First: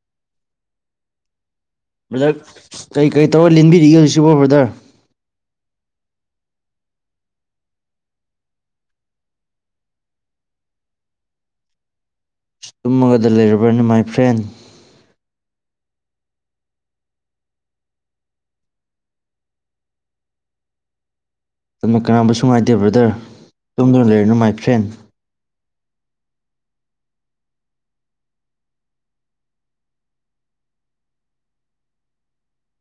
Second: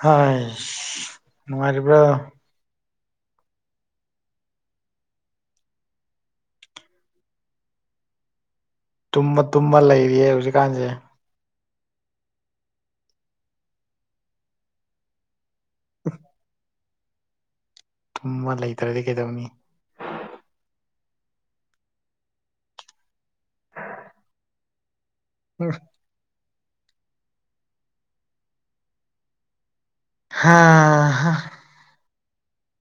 ꯍꯥꯏ꯭ꯁ ꯅꯨꯡꯉꯥꯏꯔꯤ ꯕ꯭ꯔꯥꯗꯛ ꯀꯔꯤ ꯀꯔꯤ ꯇꯧꯔ ꯂꯦꯟꯕꯤꯔꯤꯒꯦ ꯍꯧꯖꯤꯛꯁꯤꯕꯣ ꯕ꯭ꯔꯥꯗꯔ ꯇꯨꯝꯃ ꯇꯨꯝꯃ ꯂꯩꯔꯤꯌꯦ ꯍꯧꯖꯤꯛꯀꯥꯟꯖꯦ ꯇꯨꯝꯃꯒꯗ ꯂꯩꯔꯕ꯭ꯔꯅꯦ ꯃꯥꯏ ꯐ꯭ꯔꯦꯟ [unintelligible] ꯇꯨꯝꯃ ꯂꯩꯇ꯭ꯔꯥꯗꯤ ꯀꯩꯗꯧꯅꯤ ꯃꯥꯇꯝꯅꯥ ꯀꯅꯥꯕꯨꯁꯨ ꯉꯥꯏꯗꯦ ꯕ꯭ꯔꯥꯗꯔ ꯇꯨꯝꯗꯨꯅ ꯂꯩꯔꯅꯨ ꯃꯥꯏ ꯐ꯭ꯔꯦꯟ [unintelligible] ꯍꯍꯥ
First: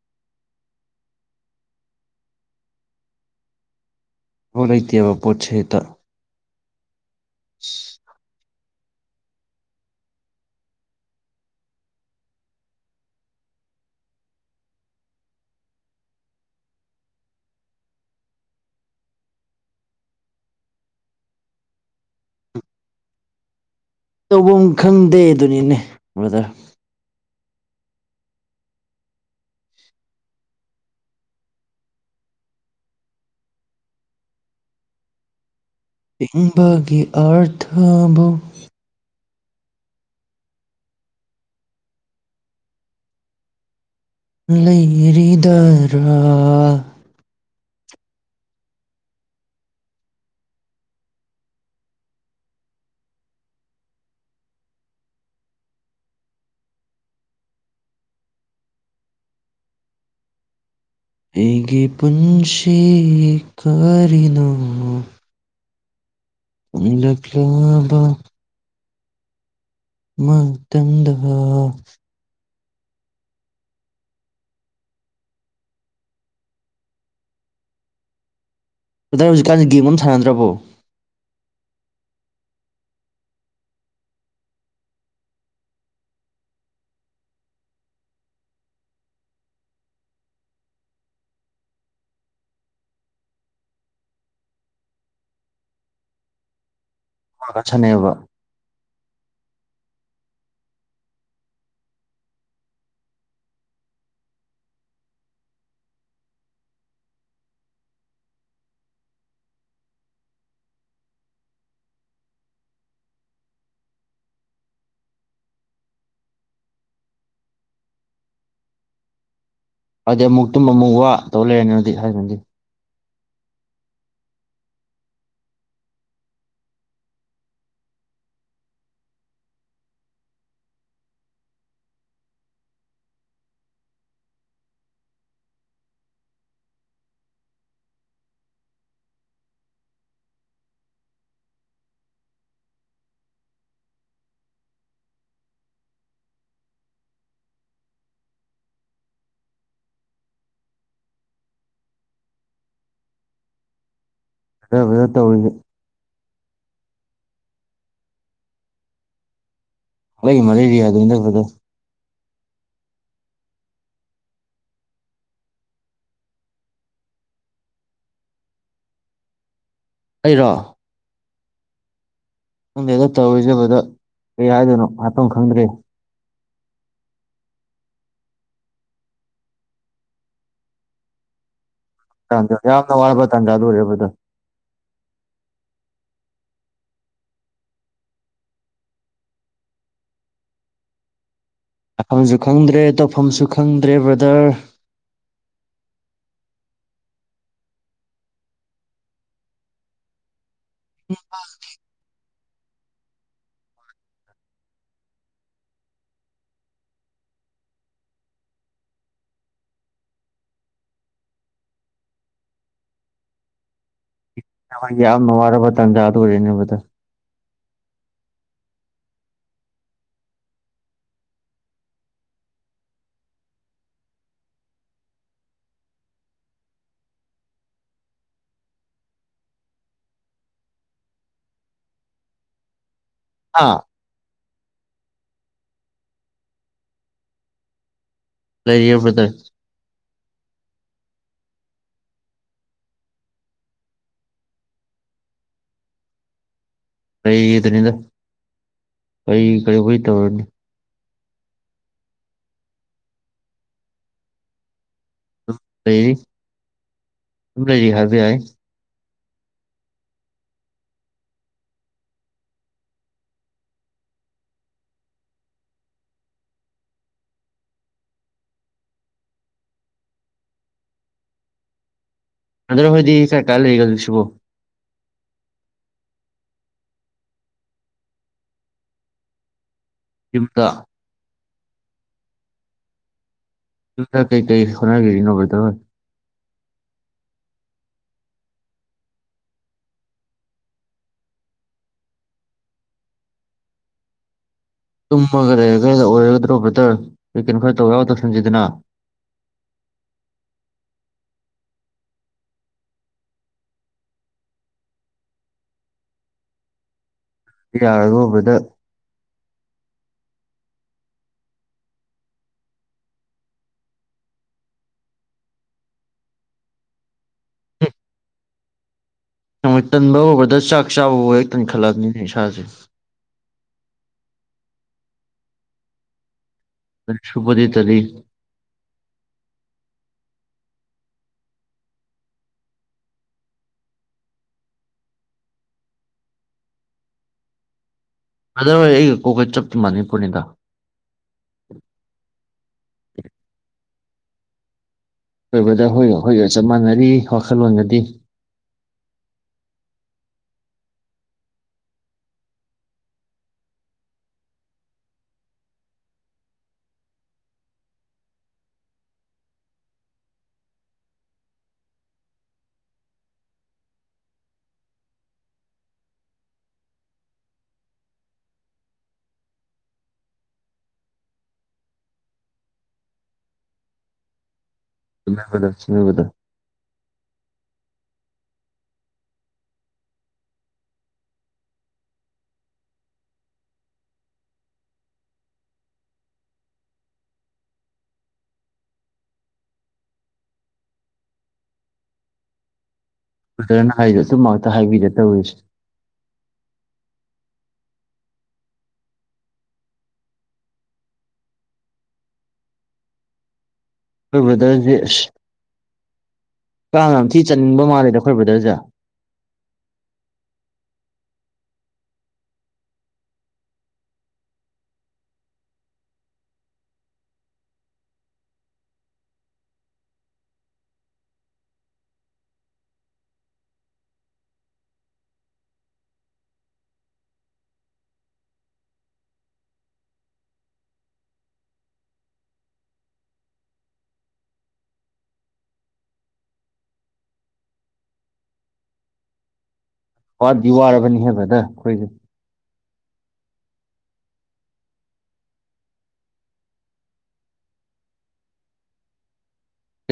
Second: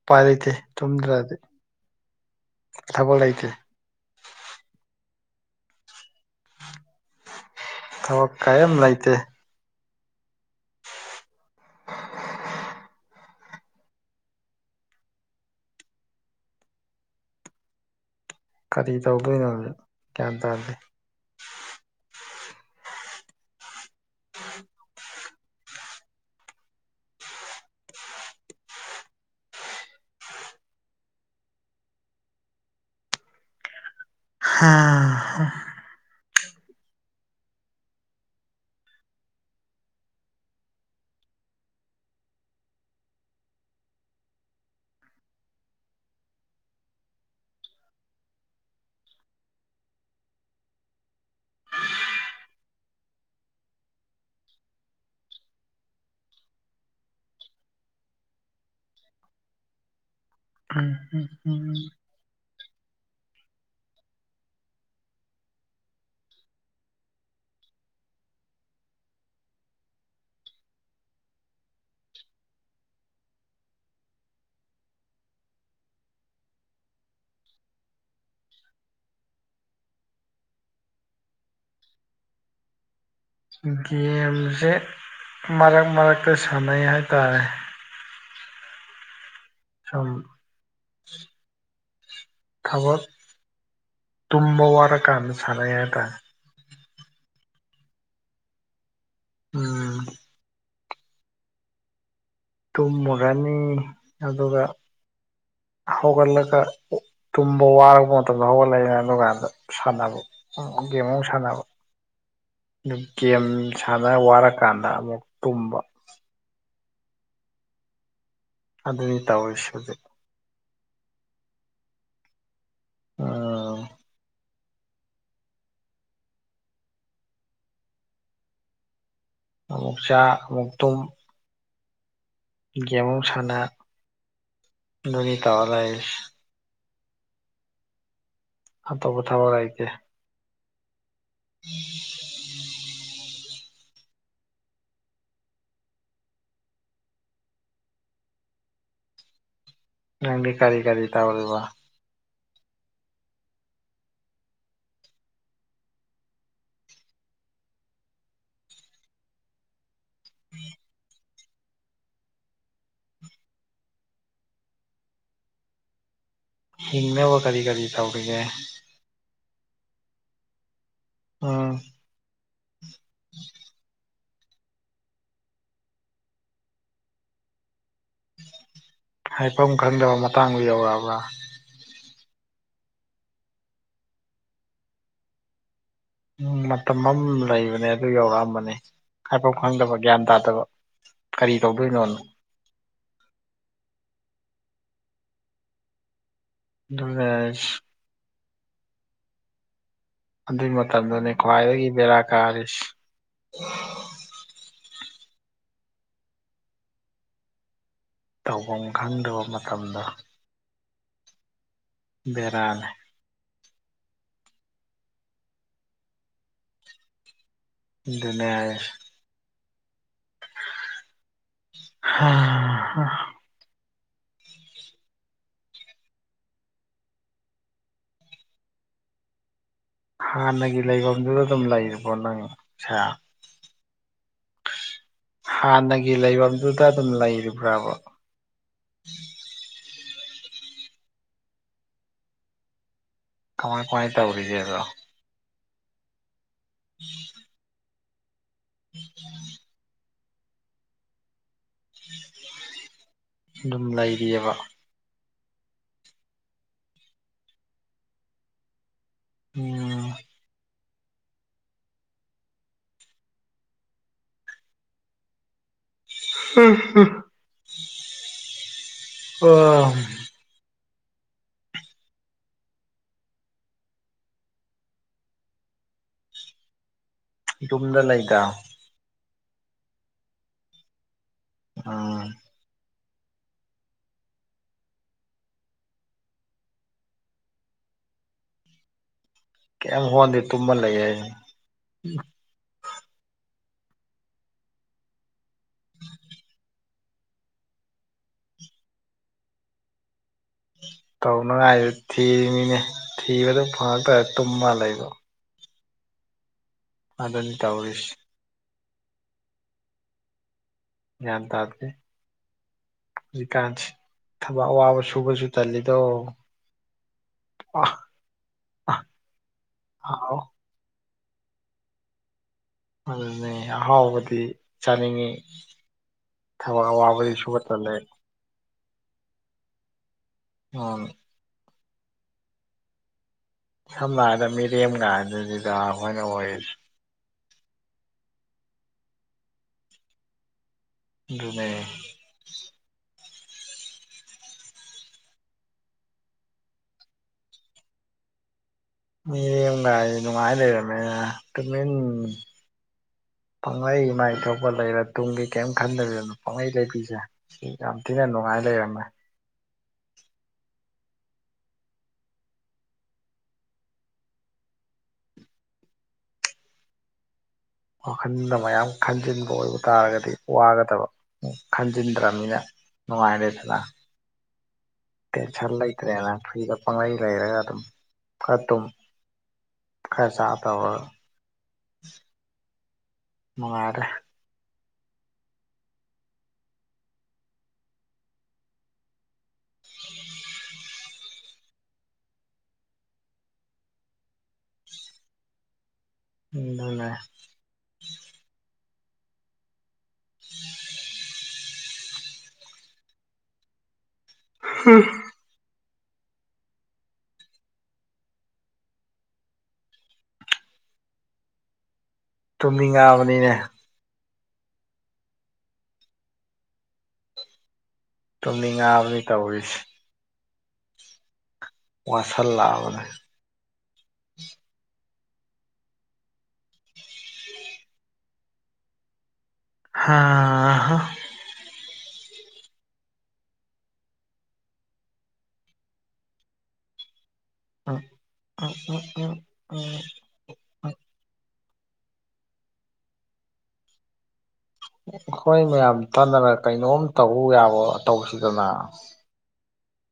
ꯎꯄꯥꯏ ꯂꯩꯇꯦ ꯇꯨꯝꯗ꯭ꯔꯗꯤ ꯊꯕꯛ ꯂꯩꯇꯦ ꯊꯥꯕꯛ ꯂꯩꯇꯦꯕ ꯄꯣꯠꯁꯦ ꯍꯦꯛꯇ ꯊꯕꯛ ꯀꯩꯝ ꯂꯩꯇꯦ ꯀꯔꯤ ꯇꯧꯗꯣꯏꯅꯣ ꯍꯧꯖꯤꯛ ꯒ꯭ꯌꯥꯟ ꯇꯥꯗꯦ ꯇꯧꯕꯝ ꯈꯪꯗꯦ ꯗꯨꯅꯤꯅꯦ ꯕ꯭ꯔꯗꯔ [unintelligible] ꯍꯤꯡꯕꯒꯤ ꯑꯥꯔꯊꯕꯨ ꯂꯩꯔꯤꯗꯥꯔꯥ [unintelligible] ꯑꯩꯒꯤ ꯄꯨꯟꯁꯤ ꯀꯔꯤꯅꯣ ꯍꯨꯝꯂꯛꯂꯕ ꯃꯇꯝꯗꯥ ꯕ꯭ꯔꯥꯗꯔ ꯍꯧꯖꯤꯛꯀꯥꯟꯖꯦ ꯒꯦꯝꯒ ꯑꯝ ꯁꯤꯟꯅꯗ꯭ꯔꯕꯣ ꯒꯦꯝꯖꯦ ꯃꯔꯛ ꯃꯔꯛꯇ ꯁꯥꯟꯅꯩ ꯍꯥꯏꯇꯥꯔꯦ ꯁꯝ ꯊꯕꯛ ꯇꯨꯝꯕ ꯋꯥꯔꯀꯥꯟꯗ ꯁꯥꯟꯅꯩ ꯍꯥꯏꯇꯥꯔꯦ ꯉꯥꯛ ꯉꯥꯛ ꯁꯅꯩꯍꯥꯏꯕ ꯎꯨꯝ ꯇꯨꯝꯃꯒ ꯑꯅꯤ ꯑꯗꯨꯒ ꯍꯧꯒꯠꯂꯒ ꯑꯣ ꯇꯨꯝꯕ ꯋꯥꯔꯕ ꯃꯇꯝꯗ ꯍꯧꯒꯠꯂꯛꯏ ꯑꯗꯨꯀꯥꯟꯗ ꯁꯥꯟꯅꯕ ꯎꯝ ꯒꯦꯝ ꯑꯃꯥꯃꯨꯛ ꯁꯥꯟꯅꯕ ꯗꯨ ꯒꯦꯝ ꯁꯥꯟꯅ ꯋꯥꯔꯀꯥꯟꯗ ꯑꯃꯨꯛ ꯇꯨꯝꯕ ꯑꯗꯨꯅꯤ ꯇꯧꯔꯤꯁꯤ ꯍꯧꯖꯤꯛ ꯍꯥꯏꯗꯤ ꯑꯃꯨꯛ ꯇꯨꯝꯕ ꯑꯃꯨꯛ ꯋꯥ ꯇꯧ ꯂꯩꯔꯅ ꯃꯗꯤ ꯍꯥꯏꯒꯟꯗꯦ ꯑꯥ ꯑꯃꯨꯛ ꯆꯥ ꯑꯃꯨꯛ ꯇꯨꯝ ꯒꯦꯝ ꯑꯃꯨꯛ ꯁꯥꯟꯅ ꯑꯗꯨꯅꯤ ꯇꯧꯔꯥ ꯂꯩꯔꯤꯁ ꯑꯇꯣꯞꯄ ꯊꯕꯛ ꯂꯩꯇꯦ [inaudible] ꯅꯪꯗꯤ ꯀꯔꯤ ꯀꯔꯤ ꯇꯧꯔꯤꯕ ꯀꯔꯝ ꯀꯔꯝ ꯇꯧꯔꯤꯒꯦ ꯍꯒꯤ ꯃꯂꯦꯔꯤꯌꯥ ꯑꯗꯨ ꯐꯗ ꯏꯕꯨ ꯀꯔꯤ ꯀꯔꯤ ꯇꯧꯔꯤꯉꯦ ꯑꯩꯔꯣ ꯎꯝ ꯅꯪꯗꯦꯗ ꯇꯧꯔꯣꯏꯖꯕꯗ ꯀꯩ ꯍꯥꯏꯗꯣꯏꯅꯣ ꯃꯐꯝ ꯈꯪꯗ꯭ꯔꯦ ꯍꯥꯏꯐꯝ ꯈꯪꯗꯕ ꯃꯇꯥꯡꯗ ꯌꯧꯔꯛꯑꯕ꯭ꯔꯥ ꯇꯖꯥ ꯌꯥꯝꯅ ꯋꯥꯕ ꯇꯥꯟꯖꯥ ꯑꯗꯨ ꯑꯣꯏꯔꯦꯕꯗ ꯎꯝ ꯃꯇꯝ ꯑꯃ ꯂꯩꯕꯅꯦ ꯑꯗꯨ ꯌꯧꯔꯛꯑꯝꯕꯅꯦ ꯍꯥꯏꯐꯥꯎ ꯈꯪꯗꯕ ꯒ꯭ꯌꯥꯟ ꯇꯥꯗꯕ ꯀꯔꯤ ꯇꯧꯗꯣꯏꯅꯣꯅꯣ ꯍꯥꯏꯐꯝꯁꯨ ꯈꯪꯗ꯭ꯔꯦ ꯇꯧꯐꯝꯁꯨ ꯈꯪꯗ꯭ꯔꯦ ꯕ꯭ꯔꯗꯔ ꯑꯗꯨ ꯑꯗꯨꯒꯤ ꯃꯇꯝꯗꯨꯅꯦ ꯈ꯭ꯋꯥꯏꯗꯒꯤ ꯕꯦꯔꯥ ꯀꯥꯔꯤꯁ ꯇꯧꯐꯝ ꯈꯪꯗꯕ ꯃꯇꯝꯗ ꯕꯔꯜ ꯅꯒꯤ ꯌꯥꯝꯅ ꯋꯥꯔꯕ ꯇꯟꯖꯥꯗ ꯑꯣꯏꯔꯅꯦꯕꯗ ꯑꯗꯨꯅꯦꯔ ꯍ ꯍꯥꯟꯅꯒꯤ ꯂꯩꯐꯝꯗꯨꯗ ꯑꯗꯨꯝ ꯂꯩꯔꯤꯕꯣ ꯅꯪ ꯁꯥꯦ ꯑꯥ ꯍꯥꯟꯅꯒꯤ ꯂꯩꯐꯝꯗꯨꯗ ꯑꯗꯨꯝ ꯂꯩꯔꯤꯕ꯭ꯔꯕ ꯂꯩꯕꯗ ꯀꯃꯥꯏ ꯀꯃꯥꯏꯅ ꯇꯧꯔꯤꯒꯦ ꯑꯗꯣ ꯀꯗꯅꯤꯗ ꯀ ꯀꯔꯤ ꯀꯏ ꯇꯧꯔꯅꯤ ꯑꯗꯨꯝ ꯂꯩꯔꯤꯑꯕ ꯂꯩꯔꯤ ꯁ ꯂꯩꯔꯤ ꯍꯥꯏꯕ ꯌꯥꯏ ꯎꯝ ꯑ ꯑꯗꯨ꯭ꯔꯣ ꯍꯣꯏꯗꯤ ꯀꯥꯏ ꯀꯥꯏ ꯂꯩꯒ ꯁꯤꯕꯨꯣ ꯌꯨꯝꯗ ꯂꯩꯒ ꯌꯨꯝꯇ ꯑ ꯇ ꯀꯩ ꯀꯩ ꯈꯣꯅꯥ ꯈꯦꯔꯤ ꯅꯧꯧꯕꯣꯏꯗꯧꯣ ꯀꯦꯝ ꯍꯣꯗꯦ ꯇꯨꯃ ꯂꯩꯦ ꯇꯨꯝꯃꯒ ꯂꯩ ꯀꯗ ꯑꯣꯏꯔꯒꯗ꯭ꯔꯣ ꯕꯇꯔ ꯑꯩ ꯀꯩꯅꯣ ꯈꯔ ꯇꯧ ꯌꯥꯎ ꯇꯧꯁꯟꯁꯤꯗꯅ ꯇꯧꯅꯉꯥꯏꯗꯨ ꯊꯤꯔꯤꯅꯤꯅꯦ ꯊꯤꯕꯗ ꯐꯪꯉꯛꯇ꯭ꯔ ꯇꯨꯝꯃ ꯂꯩꯕꯣ ꯑꯗꯨ ꯑꯗꯨꯅꯤ ꯇꯧꯔꯤꯁꯤ ꯌꯥꯔꯒ ꯎꯕꯗ ꯌꯥ ꯇꯦ ꯍꯧꯖꯤꯛꯀꯥꯟꯁꯤ ꯊꯕꯛ ꯑꯋꯥꯕ ꯁꯨꯕꯁꯨ ꯇꯜꯂꯤꯗꯣ ꯑ ꯑ ꯅꯃꯣꯏ ꯇꯟꯕ ꯍꯕꯗ ꯆꯥꯛ ꯆꯥꯕꯕꯨ ꯑꯣꯏꯔꯦꯛꯇꯅꯤ ꯈꯜꯂꯛꯕꯅꯤꯅꯦ ꯏꯁꯥꯁꯦ ꯑꯗꯨꯅꯦ ꯑꯍꯥꯎꯕꯗꯤ ꯆꯥꯅꯤꯡꯉꯤ ꯊꯋꯥ ꯋꯥꯋꯥꯕꯗꯤꯁꯨꯕ ꯁꯨꯕꯗꯤ ꯆ ꯇꯜꯂꯤ ꯂꯩꯦ ꯑ ꯁꯝꯅ ꯍꯥꯏꯗ ꯃꯤꯔꯦꯝꯒ ꯑꯗꯨꯅꯤꯗ ꯑꯩꯈꯣꯏꯅ ꯑꯣꯏꯔꯤꯁꯦ ꯑꯗꯔꯋꯥꯏ ꯑꯩꯒ ꯀꯣꯛꯀ ꯆꯞ ꯆ ꯃꯥꯟꯅꯤ ꯄꯨꯔꯅꯤꯗ ꯑꯗꯨꯅꯦ ꯂꯣꯏꯕꯗ ꯍꯣꯏ ꯍꯈꯣꯏꯒ ꯆꯞ ꯃꯥꯟꯅꯔꯤ ꯋꯥꯈꯜꯂꯣꯟꯒꯗꯤ ꯃꯤꯉꯥꯏ ꯅꯨꯡꯉꯥꯏ ꯂꯩꯔꯝꯃꯦ ꯇꯃꯤꯟ ꯄꯪꯍꯩ ꯏꯃꯥꯏ ꯊꯣꯛꯄ ꯂꯩꯔ ꯇꯨꯡꯒꯤ ꯀꯔꯤꯝ ꯈꯟꯗꯕꯤꯗꯅꯣ ꯄꯥꯡꯒꯩ ꯂꯩꯕꯤꯁꯦ ꯁꯤ ꯌꯥꯝ ꯊꯤꯅ ꯅꯨꯡꯉꯥꯏ ꯂꯩꯔꯝꯃꯦ ꯋꯥꯈꯜꯗ ꯃꯌꯥꯝ ꯈꯟꯖꯤꯟꯕ ꯑꯣꯏꯕ ꯇꯥꯔꯒꯗꯤ ꯋꯥꯒꯗꯕ ꯈꯟꯖꯤꯟꯗ꯭ꯔꯅꯤꯅ ꯅꯨꯡꯉꯥꯏꯔꯦꯗꯗ ꯆꯨꯝꯃꯦ ꯕ꯭ꯔꯗꯔ ꯆꯨꯝꯃꯦ ꯕ꯭ꯔꯗꯔ ꯆꯂꯥꯏꯔꯦꯅ ꯐ ꯄꯥꯡꯒꯩ ꯂꯩꯔꯒ ꯑꯗꯨꯝ ꯈꯔꯠꯇꯨꯝ ꯈꯔ ꯆꯥ ꯇꯧꯔꯒ ꯃꯅꯨꯡꯉꯥꯗꯦ [unintelligible] ꯑꯗꯨꯗꯅ ꯍꯥꯏꯗ ꯑꯗꯨ ꯉꯥꯛꯇ ꯍꯥꯏꯕꯤꯗ ꯇꯧꯔꯤꯁꯦ ꯎꯅꯦ [unintelligible] ꯑꯩꯈꯣꯏ ꯕ꯭ꯔꯗꯔꯁꯦ ꯑꯁ ꯀ ꯌꯥꯝꯊꯤ ꯆꯟꯅꯤꯡꯕ ꯃꯥꯜꯂꯦꯗ ꯑꯩꯈꯣꯏ ꯕ꯭ꯔꯗꯔꯁꯦ ꯇꯨꯝꯅꯤꯡꯉꯛꯑꯕꯅꯤꯅꯦ ꯇꯨꯝꯅꯤꯡ ꯉꯥꯕꯅꯤ ꯇꯧꯔꯤꯁꯦ ꯋꯥꯁꯜ [unintelligible] ꯎꯝ ꯎ ꯎꯝ ꯎꯝ ꯎꯝ ꯋꯥꯗꯤ ꯋꯥꯔꯕꯅꯤ ꯍꯥꯏꯕꯗ ꯑꯩꯈꯣꯏꯁꯦ ꯍꯣꯏ ꯃꯌꯥꯝ ꯇꯥꯟꯅꯔ ꯀꯩꯅꯣꯝ ꯇꯧ ꯌꯥꯕ ꯇꯧꯕꯁꯤꯗꯅ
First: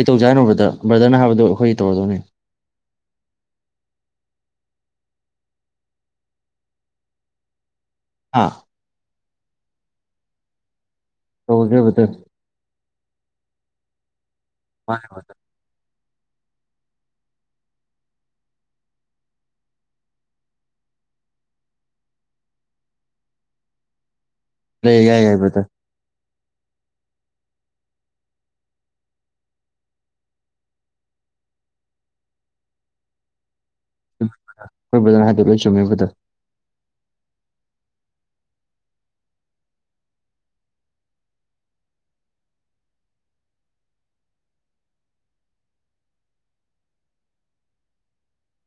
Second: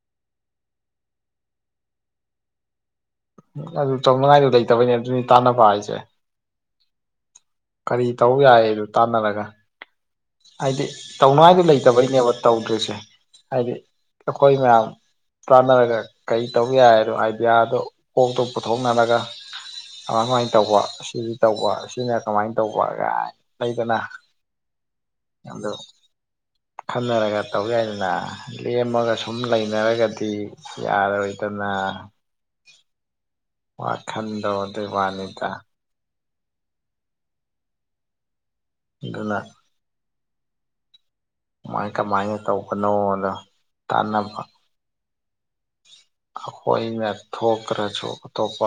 ꯀꯩꯧꯥ ꯍꯥꯏꯅꯣꯕ꯭ꯔꯗ ꯕ꯭ꯔꯗꯅ ꯍꯥꯏꯕꯗꯣ ꯑꯩꯈꯣꯏ ꯇꯧꯔꯗꯣꯏꯅꯤ ꯑꯗꯨ ꯇꯪ ꯃꯉꯏꯗ ꯂꯩꯇꯕꯅꯦ ꯑꯗꯨꯅꯤ ꯇꯥꯟꯅꯕ ꯍꯥꯏꯁꯦ ꯀꯔꯤ ꯇꯧ ꯍꯥ ꯌꯥꯏ ꯑꯗꯨ ꯇꯥꯟꯅꯔꯒ ꯍꯥꯏꯗꯤ ꯇꯧꯅꯉꯥꯏꯗ ꯇꯧꯔꯁꯦ ꯕ꯭ꯔꯗꯔ ꯂꯩꯇꯕꯩꯅꯦꯕ ꯇꯧꯗ꯭ꯔꯤꯁꯦ ꯍꯥꯏꯗꯤ ꯈꯣꯏ ꯃꯝ ꯃꯥꯅꯦ ꯇꯥꯟꯅꯔꯒ ꯀꯔꯤ ꯇꯧꯕ ꯌꯥꯏꯅꯣ ꯑꯥꯏꯗꯤꯌꯥꯗꯣ ꯀꯣꯛꯇꯣ ꯄꯨꯊꯣꯛꯅꯔꯒ ꯃꯥꯏ ꯁꯃꯥꯏꯅ ꯇꯧꯕ ꯁꯤꯁꯤ ꯇꯧꯕ ꯁꯤꯅ ꯀꯃꯥꯏꯅ ꯇꯧꯕ ꯂꯩꯗꯅ ꯂꯩꯦ ꯌꯥꯏ ꯌꯥ ꯑꯗꯣ ꯈꯟꯅꯔꯒ ꯇꯧ ꯌꯥꯏꯗꯅ ꯂꯦꯝꯃꯒ ꯁꯨꯝ ꯂꯩꯅꯔꯒꯗꯤ ꯌꯥꯔ ꯑꯣꯏꯇꯅ ꯋꯥꯈꯟꯗꯧ ꯑꯗꯨꯩ ꯍꯣꯏ ꯕ꯭ꯔꯗꯔ ꯋꯥꯅꯤꯗ [unintelligible] [unintelligible] ꯀꯃꯥꯏ ꯀꯃꯥꯏꯅ ꯇꯧꯕꯅꯣꯗ ꯇꯥꯟꯅꯕ ꯑꯩꯈꯣꯏꯅ ꯊꯣꯛꯈ꯭ꯔꯁꯨ ꯑꯇꯣꯞꯄ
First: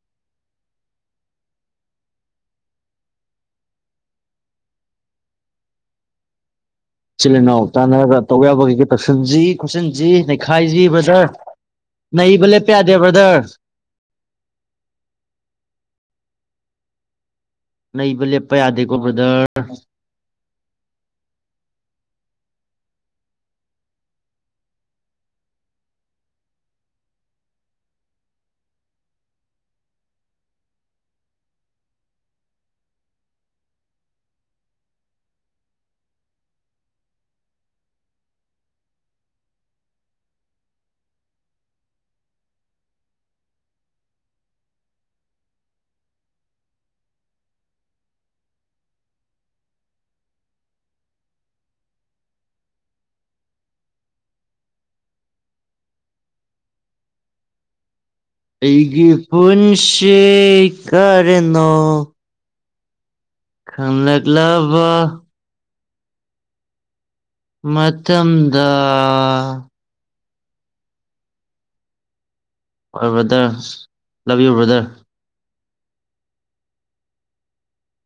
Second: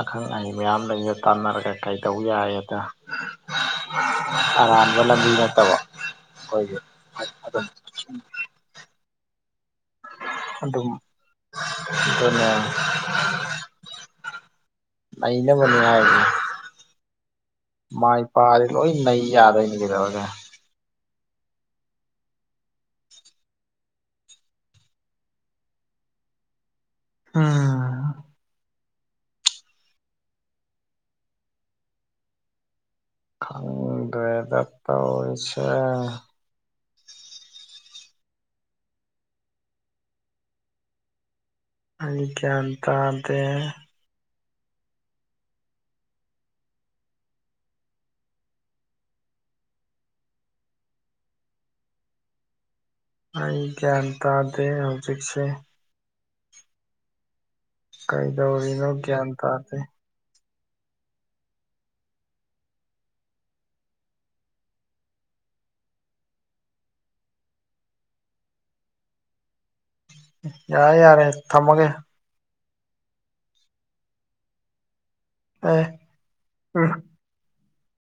ꯑꯈꯪ ꯑꯍꯩ ꯃꯌꯥꯝ ꯂꯩꯗ ꯇꯥꯟꯅꯔꯒ ꯀꯩꯗꯧꯕ ꯌꯥꯏꯗ ꯑꯔꯥꯟꯕ ꯂꯝꯕꯤ ꯅꯠꯇꯕ ꯑꯩꯈꯣꯏꯒꯤ ꯏꯆꯜ ꯏꯅꯥꯎ ꯑꯗꯨꯝ ꯇꯥꯟꯅꯔꯒ ꯇꯧ ꯌꯥꯕ ꯀꯩꯀꯩ ꯇꯧꯁꯤꯟꯁꯤ ꯈꯣꯠꯆꯟꯁꯤ ꯈꯥꯏꯖꯤ ꯑꯗꯨꯝ ꯕ꯭ꯔꯗꯔ ꯅꯩꯕ ꯂꯦꯞꯄ ꯌꯥꯗꯦ ꯕ꯭ꯔꯗꯔ ꯑꯅ ꯃꯅꯤ ꯌꯥ ꯃꯥꯏ ꯅꯩꯕ ꯂꯦꯞꯄ ꯄꯔꯤꯦ ꯂꯣꯏ ꯌꯥꯗꯦꯀꯣ ꯅꯩ ꯕ꯭ꯔꯗꯔ ꯌꯥꯗꯣꯏꯅꯤ ꯀꯔꯛꯑꯒ ꯎꯝ ꯋꯦꯗꯔ ꯇ ꯑꯣꯏꯁ ꯑ ꯀꯇꯥ ꯑꯗꯦ ꯑꯩ ꯒ꯭ꯌꯥꯟ ꯇꯥꯗꯦ ꯍꯧꯖꯤꯛꯁꯦ ꯀꯩꯗꯧꯔꯤꯅꯣ ꯑꯩꯒꯤ ꯒ꯭ꯌꯥꯟ ꯇꯥꯗꯦ [unintelligible] [unintelligible] ꯃꯇꯝꯗ ꯌꯥꯔꯦ ꯌꯥꯔꯦ ꯊꯝꯃꯒꯦ ꯍꯣꯏ ꯕ꯭ꯔꯗꯔ ꯂꯕꯤꯌꯨ ꯕ꯭ꯔꯗꯔ ꯑꯦ ꯎ